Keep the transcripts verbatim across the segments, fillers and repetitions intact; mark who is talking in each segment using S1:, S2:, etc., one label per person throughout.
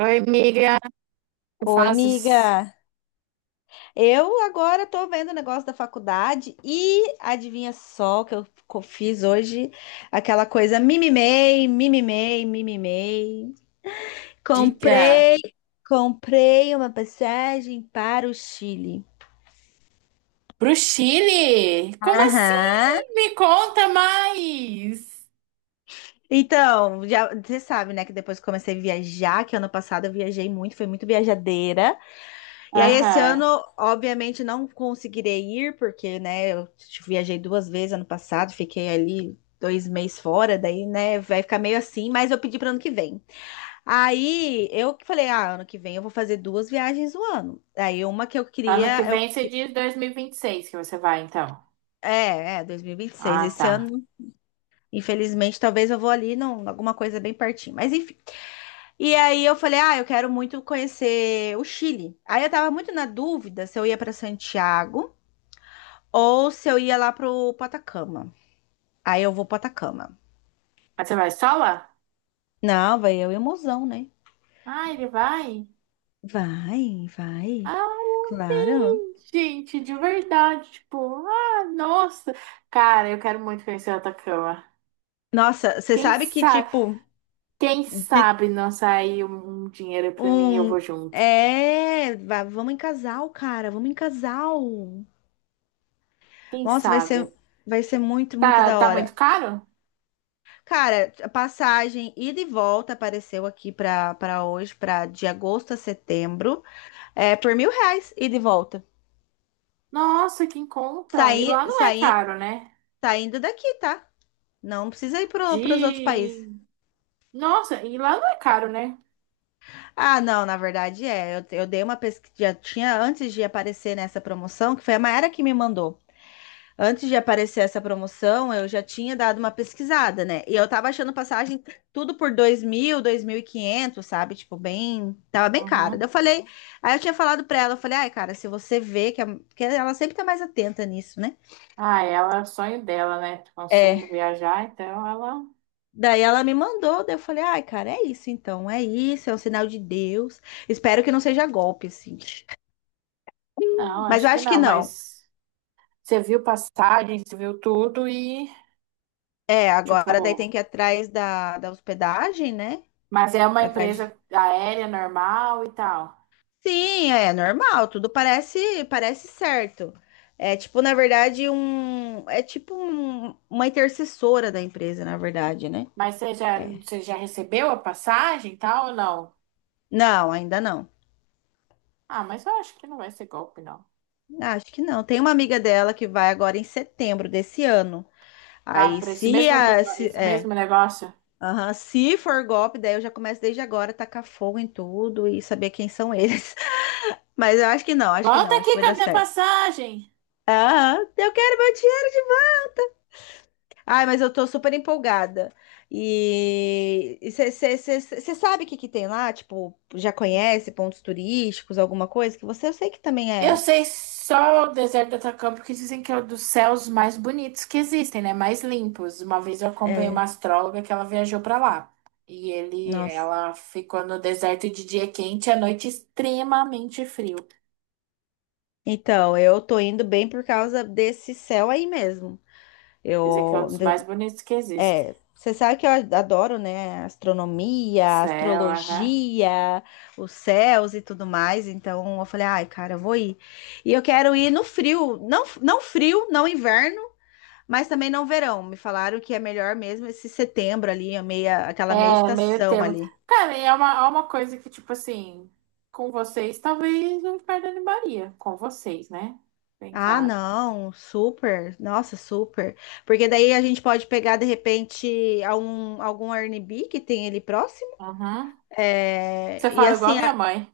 S1: Oi, amiga, que
S2: Oi,
S1: fazes?
S2: amiga. Eu agora tô vendo o negócio da faculdade e adivinha só que eu co- fiz hoje aquela coisa mimimei, mimimei, mimimei.
S1: Diga.
S2: Comprei, comprei uma passagem para o Chile.
S1: Pro Chile? Como
S2: Aham.
S1: assim? Me conta mais.
S2: Então, já, você sabe, né, que depois que comecei a viajar, que ano passado eu viajei muito, fui muito viajadeira. E aí, esse
S1: Aham.
S2: ano, obviamente, não conseguirei ir, porque, né, eu viajei duas vezes ano passado, fiquei ali dois meses fora, daí, né, vai ficar meio assim, mas eu pedi para ano que vem. Aí, eu que falei, ah, ano que vem eu vou fazer duas viagens no ano. Aí, uma que eu
S1: Ano que
S2: queria, eu,
S1: vem você diz dois mil e vinte e seis, que você vai, então.
S2: é, é, dois mil e vinte e seis,
S1: Ah,
S2: esse
S1: tá.
S2: ano, infelizmente, talvez eu vou ali, não, alguma coisa bem pertinho, mas enfim. E aí, eu falei, ah, eu quero muito conhecer o Chile. Aí, eu tava muito na dúvida se eu ia para Santiago, ou se eu ia lá pro pro Atacama. Aí eu vou pro Atacama.
S1: Mas você vai sola?
S2: Não, vai eu e o mozão, né?
S1: Ah, ele vai?
S2: Vai, vai.
S1: Ah,
S2: Claro.
S1: bem, gente, de verdade. Tipo, ah, nossa. Cara, eu quero muito conhecer o Atacama.
S2: Nossa, você
S1: Quem
S2: sabe que,
S1: sabe,
S2: tipo,
S1: quem
S2: de
S1: sabe não sair um um dinheiro pra mim e eu vou
S2: um.
S1: junto.
S2: É, va- vamos em casal, cara, vamos em casal.
S1: Quem
S2: Nossa, vai ser,
S1: sabe?
S2: vai ser muito, muito
S1: Tá,
S2: da
S1: tá
S2: hora.
S1: muito caro?
S2: Cara, a passagem ida e volta apareceu aqui pra, pra hoje, pra de agosto a setembro, é por mil reais, ida e volta.
S1: Nossa, que em conta. E
S2: Saí,
S1: lá não é
S2: saí,
S1: caro, né?
S2: saindo daqui, tá? Não precisa ir para os outros países.
S1: De. Nossa, e lá não é caro, né?
S2: Ah, não, na verdade é. Eu, eu dei uma pesquisa. Já tinha antes de aparecer nessa promoção, que foi a Maera que me mandou. Antes de aparecer essa promoção, eu já tinha dado uma pesquisada, né? E eu tava achando passagem tudo por dois dois mil, dois mil e quinhentos, sabe? Tipo, bem. Tava bem caro. Daí
S1: Uhum.
S2: eu falei. Aí eu tinha falado pra ela, eu falei, ai, cara, se você vê que, a- que ela sempre tá mais atenta nisso, né?
S1: Ah, é, ela, é o sonho dela, né? Consumo
S2: É,
S1: viajar, então ela.
S2: daí ela me mandou, daí eu falei, ai, cara, é isso então, é isso, é um sinal de Deus. Espero que não seja golpe, assim.
S1: Não,
S2: Mas
S1: acho
S2: eu
S1: que
S2: acho que
S1: não,
S2: não.
S1: mas você viu passagem, você viu tudo e,
S2: É,
S1: tipo.
S2: agora daí tem que ir atrás da, da hospedagem, né?
S1: Mas é uma
S2: Atrás
S1: empresa
S2: de...
S1: aérea normal e tal.
S2: Sim, é normal, tudo parece parece certo. É tipo, na verdade, um. É tipo um- uma intercessora da empresa, na verdade, né?
S1: Mas você já,
S2: É.
S1: você já recebeu a passagem e tal ou não?
S2: Não, ainda não.
S1: Ah, mas eu acho que não vai ser golpe, não.
S2: Acho que não. Tem uma amiga dela que vai agora em setembro desse ano.
S1: Ah,
S2: Aí,
S1: para esse
S2: se
S1: mesmo,
S2: a,
S1: lugar-
S2: se,
S1: esse
S2: é,
S1: mesmo negócio.
S2: aham. Se for golpe, daí eu já começo desde agora a tacar fogo em tudo e saber quem são eles. Mas eu acho que não, acho que
S1: Volta
S2: não, acho que
S1: aqui
S2: vai
S1: com a
S2: dar
S1: minha
S2: certo.
S1: passagem.
S2: Aham, eu quero meu dinheiro de volta. Ai, mas eu tô super empolgada. E você sabe o que que tem lá? Tipo, já conhece pontos turísticos, alguma coisa? Que você eu sei que também
S1: Eu
S2: é.
S1: sei só o deserto do Atacama, porque dizem que é um dos céus mais bonitos que existem, né? Mais limpos. Uma vez eu acompanhei uma astróloga que ela viajou pra lá. E ele,
S2: Nossa.
S1: ela ficou no deserto de dia quente e à noite extremamente frio.
S2: Então, eu tô indo bem por causa desse céu aí mesmo.
S1: Dizem que é um
S2: Eu
S1: dos mais bonitos que existem.
S2: É, você sabe que eu adoro, né? Astronomia,
S1: Céu, aham.
S2: astrologia, os céus e tudo mais. Então eu falei, ai, cara, eu vou ir. E eu quero ir no frio, não, não frio, não inverno, mas também não verão. Me falaram que é melhor mesmo esse setembro ali, a meia, aquela meia
S1: É, meio
S2: estação
S1: termo.
S2: ali.
S1: Cara, e é uma, é uma coisa que, tipo assim, com vocês, talvez eu me perdone Maria. Com vocês, né? Bem
S2: Ah,
S1: claro.
S2: não, super, nossa, super. Porque daí a gente pode pegar de repente algum, algum Airbnb que tem ali próximo.
S1: Uhum. Você
S2: É, e
S1: fala igual a
S2: assim,
S1: minha
S2: a
S1: mãe.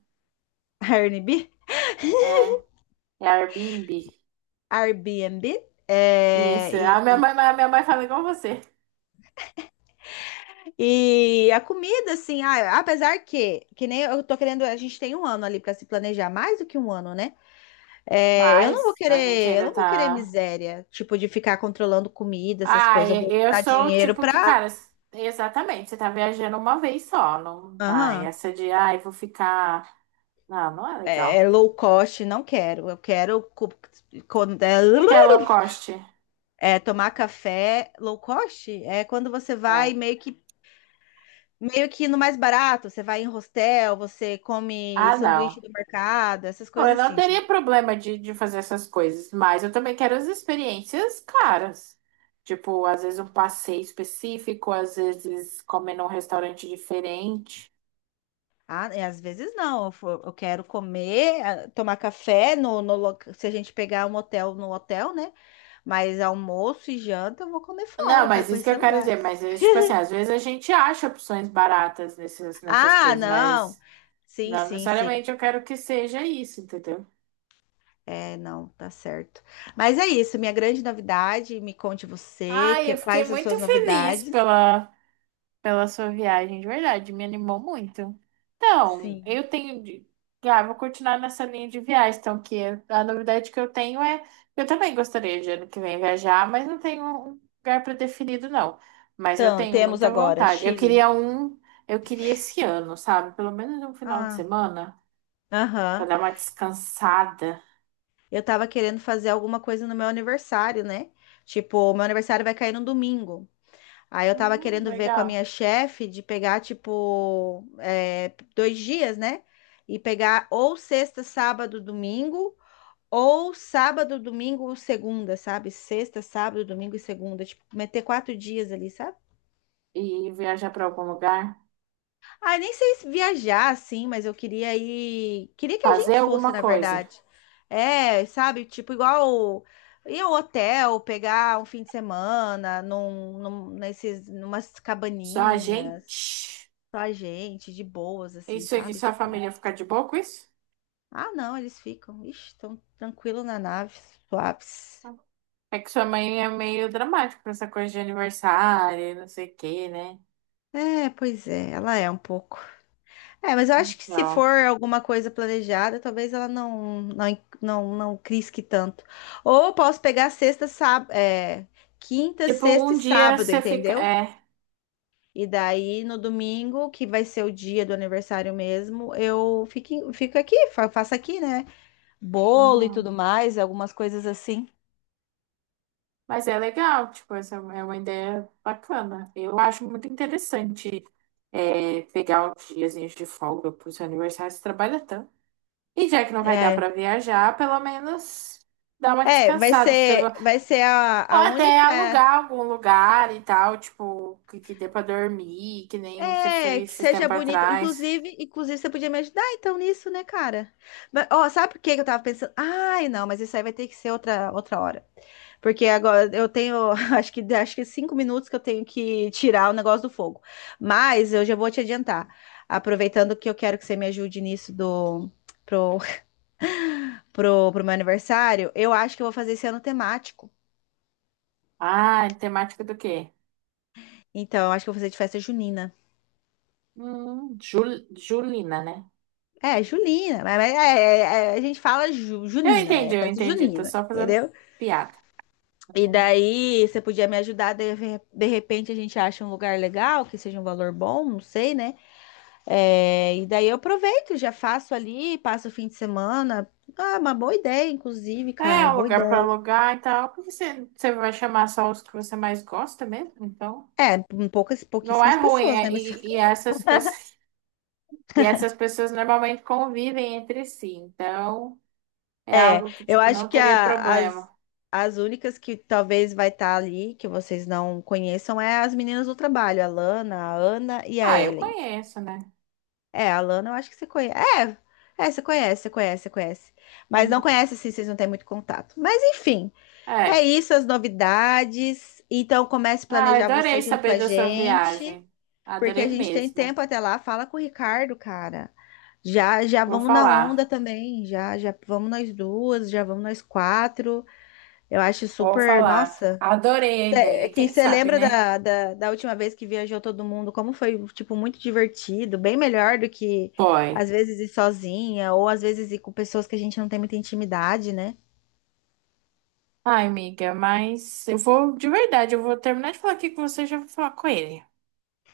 S2: Airbnb.
S1: É, é Airbnb.
S2: Airbnb. É,
S1: Isso. A
S2: e,
S1: minha mãe, a minha mãe fala igual você.
S2: e a comida, assim, ah, apesar que, que nem eu tô querendo, a gente tem um ano ali pra se planejar, mais do que um ano, né? É, eu não vou
S1: Mas a gente
S2: querer, eu
S1: ainda
S2: não vou querer
S1: tá.
S2: miséria, tipo, de ficar controlando comida, essas
S1: Ah,
S2: coisas. Eu
S1: e-
S2: vou
S1: eu
S2: juntar
S1: sou o
S2: dinheiro
S1: tipo que,
S2: pra.
S1: cara, s- exatamente, você tá viajando uma vez só. Não. Ai,
S2: Aham.
S1: essa de, ai, vou ficar. Não, não é legal.
S2: É, é
S1: O
S2: low cost, não quero. Eu quero co- co-
S1: que que é low cost?
S2: é, é, tomar café low cost. É quando você vai
S1: É.
S2: meio que Meio que no mais barato, você vai em hostel, você come
S1: Ah,
S2: sanduíche
S1: não.
S2: do mercado, essas
S1: Não, eu
S2: coisas
S1: não
S2: assim, sabe?
S1: teria problema de, de fazer essas coisas, mas eu também quero as experiências caras. Tipo, às vezes um passeio específico, às vezes comer num restaurante diferente.
S2: Ah, e às vezes não, eu fo- eu quero comer, ah, tomar café no, no loca- se a gente pegar um hotel no hotel, né? Mas almoço e janta eu vou comer fora,
S1: Não,
S2: eu quero
S1: mas isso que
S2: conhecer
S1: eu quero dizer,
S2: lugares.
S1: mas é, tipo assim, às vezes a gente acha opções baratas nessas, nessas
S2: Ah,
S1: coisas,
S2: não.
S1: mas
S2: Sim,
S1: não
S2: sim, sim.
S1: necessariamente eu quero que seja isso, entendeu?
S2: É, não, tá certo. Mas é isso, minha grande novidade, me conte você,
S1: Ai,
S2: que,
S1: eu fiquei
S2: quais as
S1: muito
S2: suas
S1: feliz
S2: novidades?
S1: pela pela sua viagem, de verdade, me animou muito. Então,
S2: Sim.
S1: eu tenho. De. Ah, vou continuar nessa linha de viagens, então, que é, a novidade que eu tenho é. Eu também gostaria de ano que vem viajar, mas não tenho um lugar pré-definido, não. Mas eu
S2: Então,
S1: tenho
S2: temos
S1: muita
S2: agora
S1: vontade. Eu
S2: Chile.
S1: queria um. Eu queria esse ano, sabe? Pelo menos um final de
S2: Ah.
S1: semana, pra
S2: Aham.
S1: dar uma descansada.
S2: Eu tava querendo fazer alguma coisa no meu aniversário, né? Tipo, meu aniversário vai cair no domingo. Aí eu tava
S1: Hum,
S2: querendo ver com a
S1: legal.
S2: minha chefe de pegar, tipo, é, dois dias, né? E pegar ou sexta, sábado, domingo, ou sábado, domingo, segunda, sabe? Sexta, sábado, domingo e segunda. Tipo, meter quatro dias ali, sabe?
S1: E viajar pra algum lugar,
S2: Ah, nem sei se viajar assim, mas eu queria ir. Queria que a
S1: fazer
S2: gente fosse,
S1: alguma
S2: na
S1: coisa.
S2: verdade. É, sabe? Tipo, igual ir ao hotel, pegar um fim de semana num, num, nesses, numas
S1: Só a
S2: cabaninhas,
S1: gente.
S2: só a gente, de boas, assim,
S1: Isso aqui,
S2: sabe?
S1: sua
S2: Tipo,
S1: família ficar de boa com isso?
S2: ah, não, eles ficam, ixi, tão tranquilo na nave, suaves.
S1: É que sua mãe é meio dramática pra essa coisa de aniversário, e não sei o quê, né?
S2: É, pois é, ela é um pouco. É, mas eu acho que se for
S1: Então,
S2: alguma coisa planejada, talvez ela não não não, não crisque tanto. Ou eu posso pegar sexta, sábado, é, quinta,
S1: tipo,
S2: sexta e
S1: um dia
S2: sábado,
S1: você fica.
S2: entendeu?
S1: É.
S2: E daí no domingo, que vai ser o dia do aniversário mesmo, eu fico, em- fico aqui, fa- faço aqui, né? Bolo e
S1: Uhum.
S2: tudo mais, algumas coisas assim.
S1: Mas é legal, tipo, essa é uma ideia bacana. Eu acho muito interessante é, pegar uns diazinhos de folga pro seu aniversário, você trabalha tanto. E já que não vai dar
S2: É,
S1: pra viajar, pelo menos dar uma
S2: é, vai
S1: descansada, fazer alguma.
S2: ser vai ser a,
S1: Ou
S2: a
S1: até
S2: única.
S1: alugar algum lugar e tal, tipo, que, que dê pra dormir, que nem você foi
S2: É, que
S1: esses
S2: seja
S1: tempos
S2: bonito.
S1: atrás.
S2: Inclusive, inclusive, você podia me ajudar então nisso, né, cara? Mas, ó, sabe por que que eu tava pensando? Ai, não, mas isso aí vai ter que ser outra, outra hora. Porque agora eu tenho, acho que, acho que é cinco minutos que eu tenho que tirar o negócio do fogo. Mas eu já vou te adiantar. Aproveitando que eu quero que você me ajude nisso do, pro, pro, pro meu aniversário, eu acho que eu vou fazer esse ano temático.
S1: Ah, temática do quê?
S2: Então, eu acho que eu vou fazer de festa junina.
S1: Hum, Jul- Julina, né?
S2: É, Junina, mas mas é- é- é- a gente fala ju-
S1: Eu
S2: Junina,
S1: entendi,
S2: é
S1: eu
S2: festa
S1: entendi. Tô
S2: junina,
S1: só fazendo
S2: entendeu?
S1: piada.
S2: E
S1: Uhum.
S2: daí você podia me ajudar, de, re- de repente a gente acha um lugar legal, que seja um valor bom, não sei, né? É, e daí eu aproveito, já faço ali, passo o fim de semana. Ah, uma boa ideia, inclusive,
S1: É,
S2: cara,
S1: um
S2: boa
S1: lugar pra
S2: ideia.
S1: alugar e tal. Porque você, você vai chamar só os que você mais gosta mesmo? Então,
S2: É, um poucas,
S1: não é
S2: pouquíssimas
S1: ruim.
S2: pessoas, né?
S1: É-
S2: Mas
S1: e, e essas pessoas, e essas pessoas normalmente convivem entre si. Então, é
S2: é,
S1: algo que,
S2: eu
S1: tipo, não
S2: acho que
S1: teria
S2: a-
S1: problema.
S2: as, as únicas que talvez vai estar ali, que vocês não conheçam, é as meninas do trabalho, a Lana, a Ana e a
S1: Ah, eu
S2: Ellen.
S1: conheço, né?
S2: É, a Lana, eu acho que você conhece. É, é, você conhece, você conhece, você conhece. Mas não
S1: Uhum.
S2: conhece, assim, vocês não têm muito contato. Mas, enfim, é
S1: É.
S2: isso, as novidades. Então, comece a
S1: Ah,
S2: planejar
S1: adorei
S2: você junto com
S1: saber
S2: a
S1: da sua
S2: gente,
S1: viagem.
S2: porque a
S1: Adorei
S2: gente tem
S1: mesmo.
S2: tempo até lá. Fala com o Ricardo, cara. Já, já
S1: Vou
S2: vamos na
S1: falar.
S2: onda também. Já, já vamos nós duas, já vamos nós quatro. Eu acho
S1: Vou
S2: super.
S1: falar.
S2: Nossa.
S1: Adorei a
S2: É é
S1: ideia.
S2: que
S1: Quem
S2: você
S1: sabe,
S2: lembra
S1: né?
S2: da, da, da última vez que viajou todo mundo, como foi, tipo, muito divertido, bem melhor do que
S1: Boy.
S2: às vezes ir sozinha, ou às vezes ir com pessoas que a gente não tem muita intimidade, né?
S1: Ai, amiga, mas eu vou, de verdade, eu vou terminar de falar aqui com você e já vou falar com ele.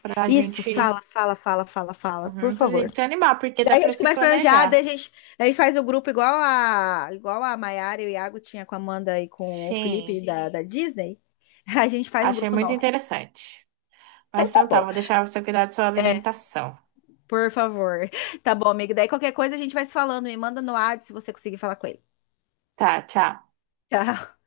S1: Pra
S2: Isso,
S1: gente,
S2: fala, fala, fala, fala, fala, por
S1: uhum, pra
S2: favor.
S1: gente se animar, porque dá
S2: Daí a
S1: pra
S2: gente
S1: se
S2: começa a planejar, daí a
S1: planejar.
S2: gente, daí faz o grupo igual a, igual a Mayara e o Iago tinha com a Amanda e com o
S1: Sim,
S2: Felipe da, da Disney. A gente faz um
S1: achei
S2: grupo
S1: muito
S2: nosso.
S1: interessante.
S2: Então
S1: Mas
S2: tá
S1: então tá,
S2: bom.
S1: vou deixar você cuidar da sua
S2: É.
S1: alimentação.
S2: Por favor. Tá bom, amigo. Daí qualquer coisa a gente vai se falando. E manda no WhatsApp se você conseguir falar com ele.
S1: Tá, tchau.
S2: Tchau.